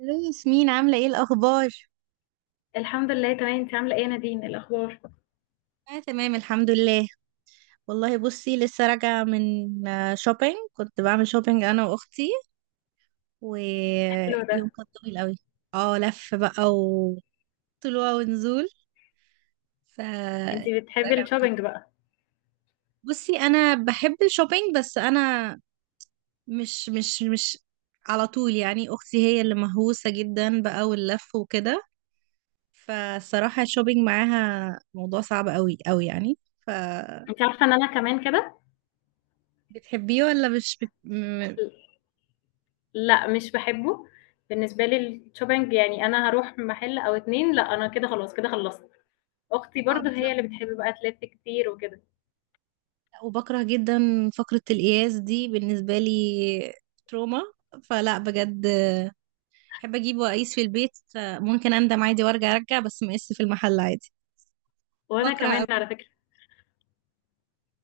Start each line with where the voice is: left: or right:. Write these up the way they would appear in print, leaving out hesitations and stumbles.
right: الو ياسمين، عاملة ايه الأخبار؟
left: الحمد لله تمام. انت عامله ايه يا نادين؟ إيه الاخبار؟
right: اه، تمام الحمد لله. والله بصي، لسه راجعة من شوبينج. كنت بعمل شوبينج أنا وأختي،
left: حلو ده.
right: ويوم كان طويل قوي. اه، لف بقى وطلوع ونزول. ف
left: انت بتحبي
right: راجعة مبسوطة.
left: الشوبينج بقى؟
right: بصي، أنا بحب الشوبينج بس أنا مش على طول. يعني أختي هي اللي مهووسة جدا بقى، واللف وكده. فالصراحة الشوبينج معاها موضوع صعب قوي قوي يعني. ف
left: انت عارفه ان انا كمان كده.
right: بتحبيه ولا مش بت... م- اه.
left: لا مش بحبه. بالنسبه لي الشوبينج يعني انا هروح محل او اتنين، لا انا كده خلاص، كده خلصت. اختي برضو هي
right: بالظبط.
left: اللي بتحب بقى تلف كتير وكده.
right: لا، وبكره جدا فقرة القياس دي بالنسبة لي، تروما. فلا، بجد بحب اجيبه واقيس في البيت. ممكن اندم عادي وارجع بس مقيس في المحل عادي.
left: وانا
right: بكره أوي.
left: كمان على فكره.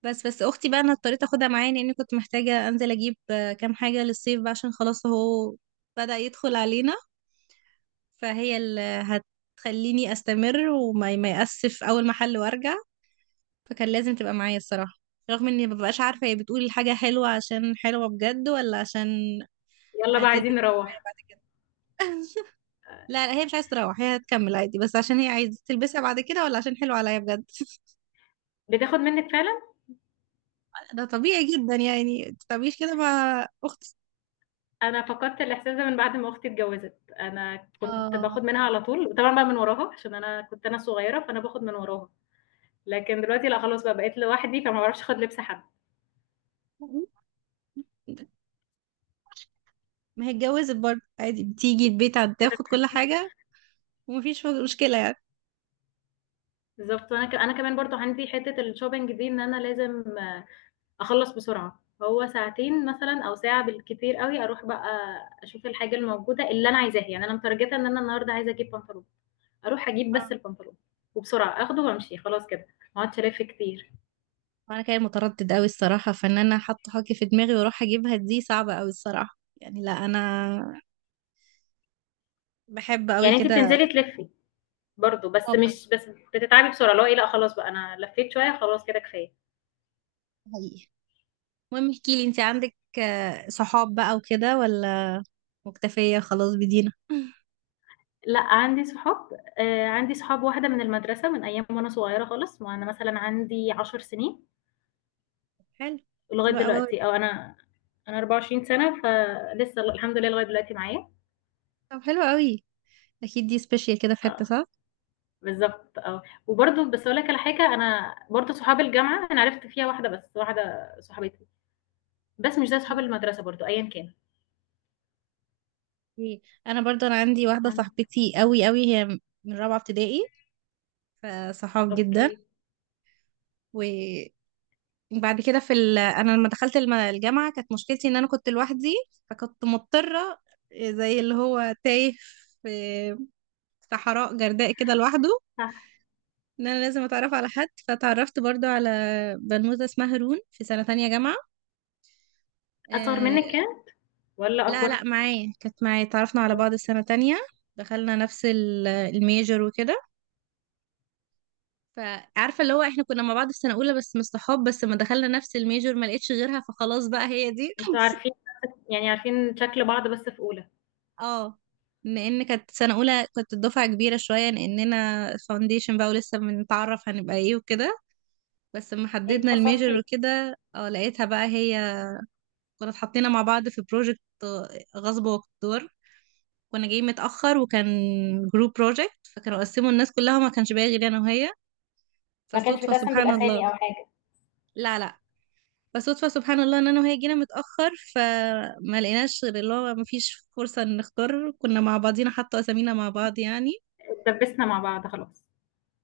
right: بس بس اختي بقى انا اضطريت اخدها معايا لاني كنت محتاجة انزل اجيب كام حاجة للصيف بقى عشان خلاص اهو بدأ يدخل علينا. فهي اللي هتخليني استمر وما ما يأسف اول محل وارجع. فكان لازم تبقى معايا الصراحة. رغم اني مببقاش عارفة هي بتقول الحاجة حلوة عشان حلوة بجد ولا عشان
left: يلا بقى عايزين
right: هتلبسها معايا
left: نروح.
right: بعد كده. لا لا، هي مش عايزة تروح، هي هتكمل عادي. بس عشان هي عايزة تلبسها بعد كده ولا عشان حلوة عليا بجد؟
left: بتاخد منك فعلا.
right: ده طبيعي جدا يعني، متتعمليش كده مع اختي.
left: انا فقدت الاحساس ده من بعد ما اختي اتجوزت. انا كنت
right: اه،
left: باخد منها على طول، وطبعا بقى من وراها، عشان انا كنت صغيره، فانا باخد من وراها. لكن دلوقتي لا خلاص بقى، بقيت لوحدي، فما بعرفش اخد لبس حد.
right: ما هي اتجوزت برضه عادي، بتيجي البيت تاخد كل حاجة ومفيش مشكلة يعني.
left: بالضبط، وأنا ك أنا كمان برضه عندي حتّة الshopping دي، إن أنا لازم أخلّص بسرعة، هو ساعتين مثلًا أو ساعة بالكتير أوي، أروح بقى أشوف الحاجة الموجودة اللي أنا عايزاها. يعني أنا متارجتة إن أنا النهارده عايزة أجيب بنطلون، أروح أجيب بس
right: اه.
left: البنطلون وبسرعة آخده وأمشي خلاص كده، ما اقعدش ألِف كتير.
right: وانا كان متردد قوي الصراحة، فان انا حاطة حاجة في دماغي واروح اجيبها دي صعبة قوي الصراحة يعني. لا انا بحب قوي
left: يعني أنتِ
right: كده.
left: بتنزلي تلِفّي برضه، بس
right: اه برضه.
left: مش بس بتتعبي بسرعة، اللي هو إيه لأ خلاص بقى أنا لفّيت شوية خلاص كده كفاية.
right: حقيقي. المهم احكي لي، انت عندك صحاب بقى وكده ولا مكتفية خلاص بدينا؟
left: لأ عندي صحاب. عندي صحاب واحدة من المدرسة من أيام وأنا صغيرة خالص، وأنا مثلًا عندي 10 سنين
right: حلو.
left: لغاية
right: حلو قوي.
left: دلوقتي، أو أنا 24 سنة، فلسه الحمد لله لغاية دلوقتي معايا.
right: طب حلو قوي. اكيد دي سبيشال كده في حتة،
left: آه،
right: صح.
left: بالضبط آه. وبرضه بس أقول لك على حاجة، أنا برضه صحاب الجامعة أنا عرفت فيها واحدة بس، واحدة صاحبتي، بس مش زي صحاب
right: مم.
left: المدرسة برضه أيًا كان.
right: إيه. انا برضو انا عندي واحدة
left: أنت-
right: صاحبتي قوي قوي، هي من رابعة ابتدائي. فصحاب جدا.
left: أوكي،
right: وبعد كده انا لما دخلت الجامعة كانت مشكلتي ان انا كنت لوحدي. فكنت مضطرة، زي اللي هو تايه في صحراء جرداء كده لوحده،
left: صح.
right: ان انا لازم اتعرف على حد. فتعرفت برضو على بنوتة اسمها هارون في سنة تانية جامعة.
left: أصغر
right: آه.
left: منِّك كام والّا
right: لا
left: أكبر؟
right: لا، معايا، كانت معايا، اتعرفنا على بعض السنة تانية. دخلنا نفس الميجر وكده. فعارفة اللي هو احنا كنا مع بعض في سنة أولى بس مش صحاب، بس ما دخلنا نفس الميجر ما لقيتش غيرها فخلاص بقى هي دي.
left: أنتم عارفين، يعني عارفين شكل بعض بس في أولى.
right: اه. لأن كانت سنة أولى، كنت الدفعة كبيرة شوية لأننا فاونديشن بقى ولسه بنتعرف هنبقى ايه وكده. بس لما
left: يعني
right: حددنا
left: اتخصصتِ
right: الميجر
left: إيه؟
right: وكده، اه، لقيتها بقى هي. كنا اتحطينا مع بعض في بروجكت غصب واقتدار. كنا جايين متأخر وكان جروب بروجكت، فكانوا قسموا الناس كلها ما كانش باقي غير انا وهي.
left: ما كانش
right: فصدفة
left: بيتقسم
right: سبحان الله.
left: بالأسامي أو حاجة؟
right: لا لا. فصدفة سبحان الله ان انا وهي جينا متأخر فما لقيناش غير اللي هو ما فيش فرصة ان نختار، كنا مع بعضينا حتى اسامينا مع بعض يعني.
left: اتدبسنا مع بعض خلاص.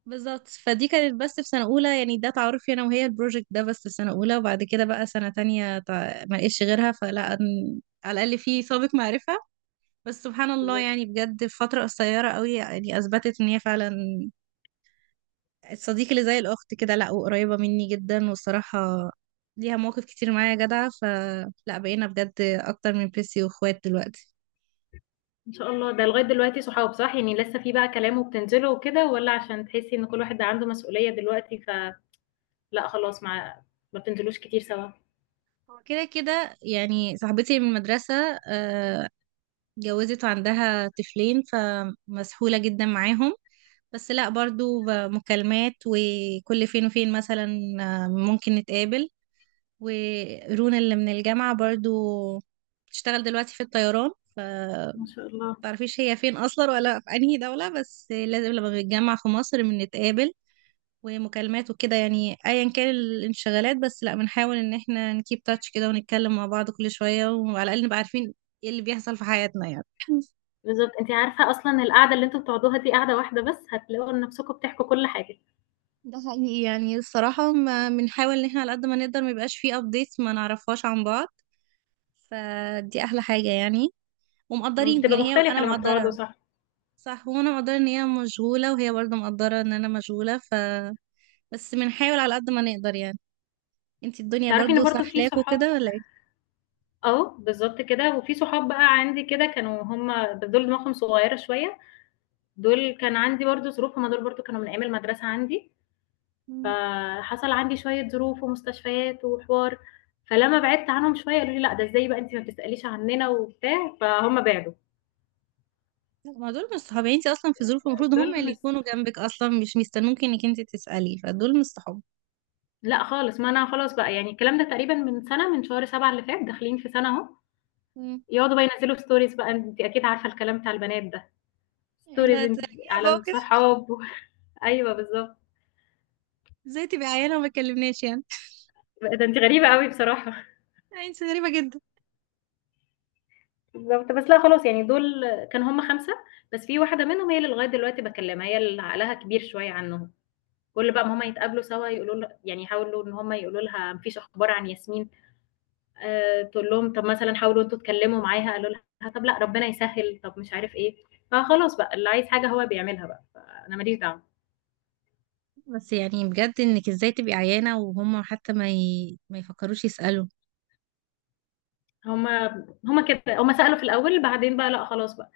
right: بالظبط. فدي كانت بس في سنة أولى، يعني ده تعارفي أنا وهي البروجكت ده بس في سنة أولى. وبعد كده بقى سنة تانية، ما لقيتش غيرها، على الأقل في سابق معرفة. بس سبحان الله
left: بالضبط.
right: يعني بجد في فترة قصيرة قوي يعني أثبتت إن هي فعلا الصديق اللي زي الأخت كده. لأ، وقريبة مني جدا والصراحة ليها مواقف كتير معايا جدعة، فلا بقينا بجد أكتر من بيسي وإخوات دلوقتي.
left: إن شاء الله، ده لغاية دلوقتي صحاب صح؟ يعني لسه في بقى كلام وبتنزلوا وكده والّا عشان تحسّي إن كل واحد عنده مسؤولية دلوقتي، فلأ خلاص، ما بتنزلوش كتير سوا؟
right: هو كده كده. يعني صاحبتي من المدرسة آه، اتجوزت وعندها طفلين فمسحولة جدا معاهم. بس لا، برضو مكالمات، وكل فين وفين مثلا ممكن نتقابل. ورونا اللي من الجامعة برضو بتشتغل دلوقتي في الطيران. ف
left: ما شاء الله.
right: متعرفيش هي فين أصلا ولا في أنهي دولة، بس لازم لما بنتجمع في مصر بنتقابل. ومكالمات وكده يعني، أيا كان الانشغالات، بس لأ بنحاول إن احنا نكيب تاتش كده ونتكلم مع بعض كل شوية وعلى الأقل نبقى عارفين ايه اللي بيحصل في حياتنا يعني.
left: بالضبط، أنتِ عارفة أصلًا القعدة اللي أنتم بتقعدوها دي قعدة واحدة بس، هتلاقوا نفسكم بتحكوا كل حاجة.
right: ده حقيقي، يعني الصراحة ما بنحاول إن احنا على قد ما نقدر ما يبقاش فيه أبديتس ما نعرفهاش عن بعض. فدي أحلى حاجة يعني. ومقدرين
left: بتبقى
right: يعني، هي
left: مختلفة
right: أنا
left: لمّا بتقعدوا
right: مقدرة.
left: صح.
right: صح، وانا مقدرة ان هي مشغولة وهي برضو مقدرة ان انا مشغولة. ف بس بنحاول على قد ما نقدر يعني. انتي الدنيا
left: تعرفي إن
right: برضو
left: برضه في
right: سحلاكوا
left: صحاب،
right: كده ولا ايه؟
left: آه، بالضبط كده. وفي صحاب بقى عندي كده كانوا هُم، دول دماغهم صغيرة شوية، دول كان عندي برضه ظروف، هُم دول برضه كانوا من أيام المدرسة عندي.
right: مم.
left: فحصل عندي شوية ظروف ومستشفيات وحوار، فلمّا بعدت عنهم شوية قالوا لي: "لأ، ده إزاي بقى أنتِ ما بتسأليش عننا،" وبتاع، فهُم بعدوا.
right: لا، ما دول مش صحاب. يعني انتي اصلا في ظروف المفروض هم
left: دول
right: اللي
left: مس
right: يكونوا جنبك، اصلا مش مستنوكي انك انتي تسألي. فدول مش صحاب.
left: لأ خالص، ما أنا خلاص بقى، يعني الكلام ده تقريبًا من سنة، من شهر 7 اللي فات، داخلين في سنة أهو،
right: مم.
left: يقعدوا بقى ينزّلوا stories بقى، أنتِ أكيد عارفة الكلام بتاع البنات ده، stories
right: لا
left: أنتِ
right: تلاقيها
left: على
right: بقى كده.
left: الصحاب و أيوه بالضبط.
right: ازاي تبقي عيانة وما تكلمناش يعني؟
left: ده أنتِ غريبة أوي بصراحة.
right: يعني انتي غريبة جدا.
left: بالضبط، بس لأ خلاص يعني دول كانوا هُم 5، بس في واحدة منهم هي اللي لغاية دلوقتي باكلمها، هي اللي عقلها كبير شوية عنّهم. كل بقى ما هما يتقابلوا سوا يقولوا له، يعني يحاولوا ان هما يقولوا لها مفيش اخبار عن ياسمين، آه تقول لهم طب مثلا حاولوا انتوا تكلموا معاها، قالوا لها طب لا ربنا يسهل طب مش عارف ايه. فخلاص بقى اللي عايز حاجه هو بيعملها بقى، فانا ماليش دعوه.
right: بس يعني بجد، انك ازاي تبقي عيانة وهم حتى ما يفكروش يسألوا؟
left: هما كده هما سالوا في الاول، بعدين بقى لا خلاص بقى،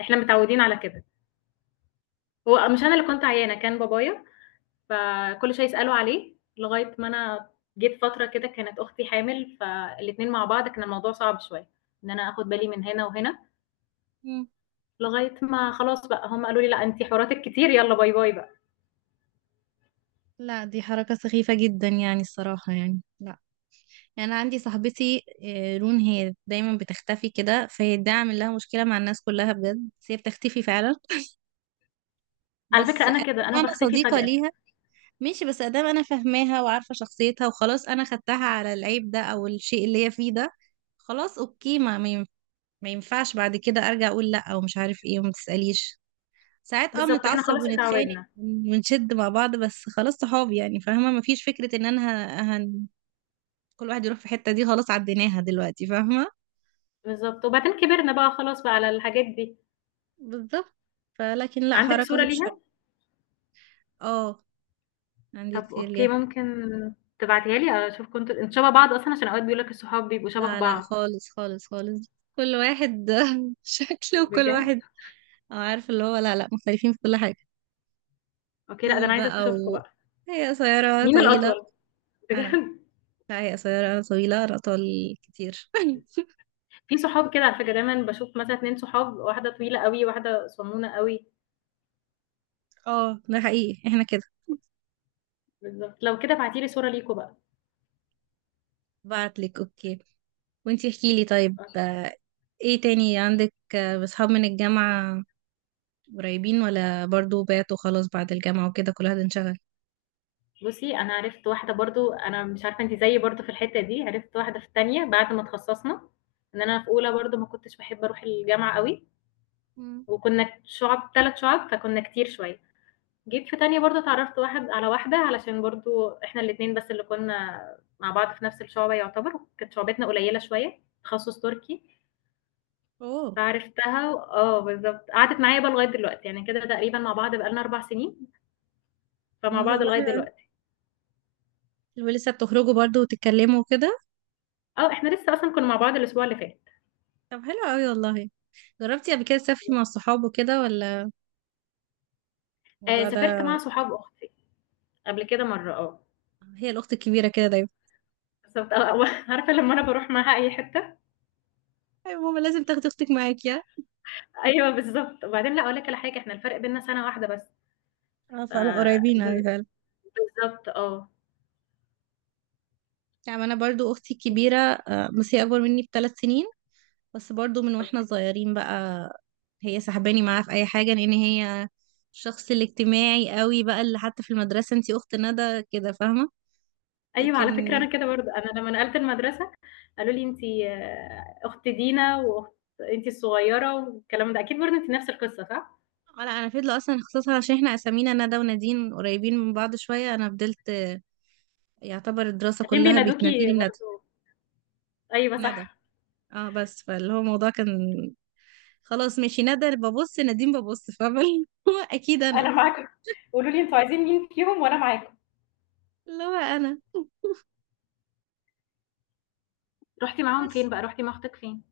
left: احنا متعودين على كده. هو مش انا اللي كنت عيانه، كان بابايا، فكل شويه يسالوا عليه، لغايه ما انا جيت فتره كده كانت اختي حامل، فالاتنين مع بعض كان الموضوع صعب شويه ان انا اخد بالي من هنا وهنا.
right: مم.
left: لغاية ما خلاص بقى هم قالوا لي: "لأ أنتِ حواراتِك كتير، يالّا باي باي بقى."
right: لا، دي حركة سخيفة جدا يعني الصراحة، يعني لا. يعني انا عندي صاحبتي رون، هي دايما بتختفي كده، فهي ده عامل لها مشكله مع الناس كلها بجد، بس هي بتختفي فعلا.
left: على
right: بس
left: فكرة
right: ادام
left: أنا كده، أنا
right: انا
left: باختفي
right: صديقه
left: فجأة.
right: ليها، ماشي. بس ادام انا فاهماها وعارفه شخصيتها وخلاص انا خدتها على العيب ده او الشيء اللي هي فيه ده، خلاص اوكي. ما ينفعش بعد كده ارجع اقول لا او مش عارف ايه وما تساليش. ساعات اه
left: بالضبط، إحنا
right: بنتعصب
left: خلاص
right: ونتخانق
left: اتعوّدنا.
right: ونشد مع بعض، بس خلاص صحاب يعني، فاهمه، مفيش فكره ان انا ه- هن... كل واحد يروح في حته. دي خلاص عديناها دلوقتي، فاهمه.
left: بالضبط، وبعدين كبرنا بقى خلاص بقى على الحاجات دي.
right: بالظبط. فلكن لا،
left: عندِك
right: حركة
left: صورة
right: مش
left: ليها؟
right: حلوة. اه، عندي
left: طب
right: كتير
left: أوكي،
right: ليها.
left: ممكن تبعتيها لي أشوف كنتم أنتم شبه بعض أصلًا؟ عشان أوقات بيقولوا لك الصحاب بيبقوا شبه
right: لا لا،
left: بعض.
right: خالص خالص خالص. كل واحد شكله، وكل
left: بجد؟
right: واحد أو عارف اللي هو، لا لا، مختلفين في كل حاجة.
left: أوكي، لأ ده
right: طول
left: أنا عايزة
right: بقى
left: أشوفكم
right: و
left: بقى.
right: هي قصيرة
left: مين
right: طويلة.
left: الأطول؟
right: أنا.
left: بجد.
right: لا، هي قصيرة أنا طويلة، أنا أطول كتير.
left: في صحاب كده على فكرة دايمًا باشوف مثلًا 2 صحاب، واحدة طويلة أوي، واحدة صنونة أوي.
right: اه، ده حقيقي احنا كده.
left: بالضبط، لو كده ابعتي لي صورة ليكم بقى.
right: بعتلك اوكي. وانتي احكيلي طيب ايه تاني عندك بصحاب من الجامعة قريبين ولا برضو بعتوا خلاص بعد الجامعة وكده كل واحد انشغل؟
left: بُصّي، أنا عرفت واحدة برضه، أنا مش عارفة أنتِ زيي برضه في الحتّة دي، عرفت واحدة في التانية بعد ما اتخصّصنا، إن أنا في أولى برضه ما كنتش باحب أروح الجامعة أوي، وكنا شُعَب 3 شُعَب فكنا كتير شوية، جيت في تانية برضه اتعرّفت واحد على واحدة، علشان برضه إحنا الاتنين بس اللي كنا مع بعض في نفس الشُعبة يعتبر، وكانت شُعبتنا قليّلة شوية، تخصُّص تركي،
right: اوه.
left: آه بالضبط، قعدت معايا بقى لغاية دلوقتي، يعني كده تقريبًا مع بعض بقى لنا 4 سنين،
right: طب
left: فمع
right: ما شاء
left: بعض
right: الله،
left: لغاية
right: حلو
left: دلوقتي.
right: أوي. ولسه بتخرجوا برضو وتتكلموا كده؟
left: آه، إحنا لسه أصلًا كنا مع بعض الأسبوع اللي فات.
right: طب حلو قوي والله. جربتي قبل كده تسافري مع الصحاب وكده ولا الموضوع ده؟
left: سافرت مع صحاب أختي قبل كده مرّة آه،
right: هي الاخت الكبيره كده دايما.
left: بالضبط آه، و عارفة لمّا أنا باروح معاها أي حتّة،
right: ايوه ماما لازم تاخدي اختك معاكي ها؟
left: أيوه بالضبط. وبعدين لأ أقول لِك على حاجة، إحنا الفرق بيننا سَنة واحدة بس،
right: اه
left: ف
right: فعلا قريبين
left: ب
right: قوي فعلا.
left: بالضبط آه.
right: يعني انا برضو اختي الكبيره بس هي اكبر مني ب3 سنين. بس برضو من واحنا
left: أوكي.
right: صغيرين بقى هي سحباني معاها في اي حاجه، لان هي الشخص الاجتماعي قوي بقى، اللي حتى في المدرسه انتي اخت ندى كده، فاهمه.
left: أيوه
right: لكن
left: على فكرة أنا كده برضه، أنا لمّا نقلت المدرسة قالوا لي: "أنتِ أخت دينا وأخت، أنتِ الصغيّرة." والكلام ده، أكيد برضه أنتِ نفس القصة صح؟
right: اه، لا انا فضل اصلا خصوصا عشان احنا اسامينا ندى ونادين قريبين من بعض شويه، انا فضلت يعتبر الدراسه
left: هتلاقيهم
right: كلها
left: بينادوكِ
right: بتناديني بندى.
left: برضه. أيوه
right: ندى.
left: صح،
right: اه بس فاللي هو الموضوع كان خلاص ماشي، ندى ببص، نادين ببص، فاهمه اللي هو اكيد انا.
left: أنا معاكم، قولوا لي أنتم عايزين مين فيهم وأنا معاكم.
right: اللي هو انا.
left: رُحتِ معاهم فين
right: بس
left: بقى، رُحتِ مع أختك فين؟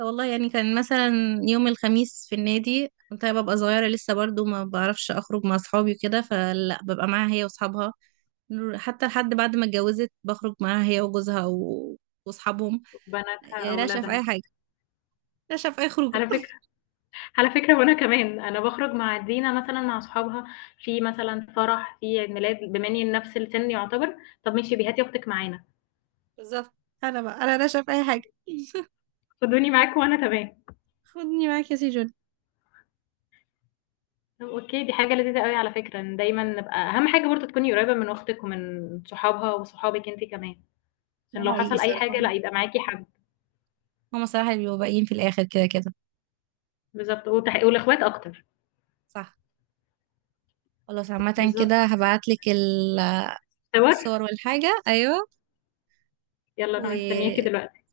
right: والله، يعني كان مثلا يوم الخميس في النادي كنت أنا ببقى صغيره لسه، برضو ما بعرفش اخرج مع اصحابي وكده فلا، ببقى معاها هي واصحابها. حتى لحد بعد ما اتجوزت بخرج معاها هي وجوزها واصحابهم.
left: بناتها،
right: راشقه في
left: أولادها؟
right: اي حاجه. نشأ في أي خروجة.
left: على فكرة على فكرة وأنا كمان، أنا باخرج مع دينا مثلًا مع صحابها في مثلًا فرح، في عيد ميلاد، بما إني نفس السِن يعتبر، طَب ماشي، هاتي أختِك معانا.
right: بالظبط. أنا بقى، أنا نشأ في أي حاجة.
left: خدوني معاكم وأنا تمام.
right: خدني معاك يا سي جون.
left: طَب أوكي، دي حاجة لذيذة أوي على فكرة، إن دايمًا نبقى أهم حاجة برضه تكوني قريّبة من أختِك ومن صحابها وصحابِك أنتِ كمان، عشان
right: ده
left: لو
right: حقيقي
left: حصل أي حاجة
right: صراحة.
left: لأ، يبقى معاكِ حد.
right: هما صراحة اللي بيبقوا باقيين في الآخر كده كده.
left: بالضبط، وتح والإخوات أكتر.
right: صح. خلاص، عامة كده
left: بالضبط.
right: هبعتلك
left: صور؟
right: الصور والحاجة، أيوة.
left: يالّا
right: و
left: أنا مستنياكِ دلوقتي.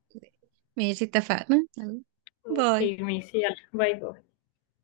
right: ماشي اتفقنا، يلا، باي.
left: أوكي ماشي، يالّا باي، باي.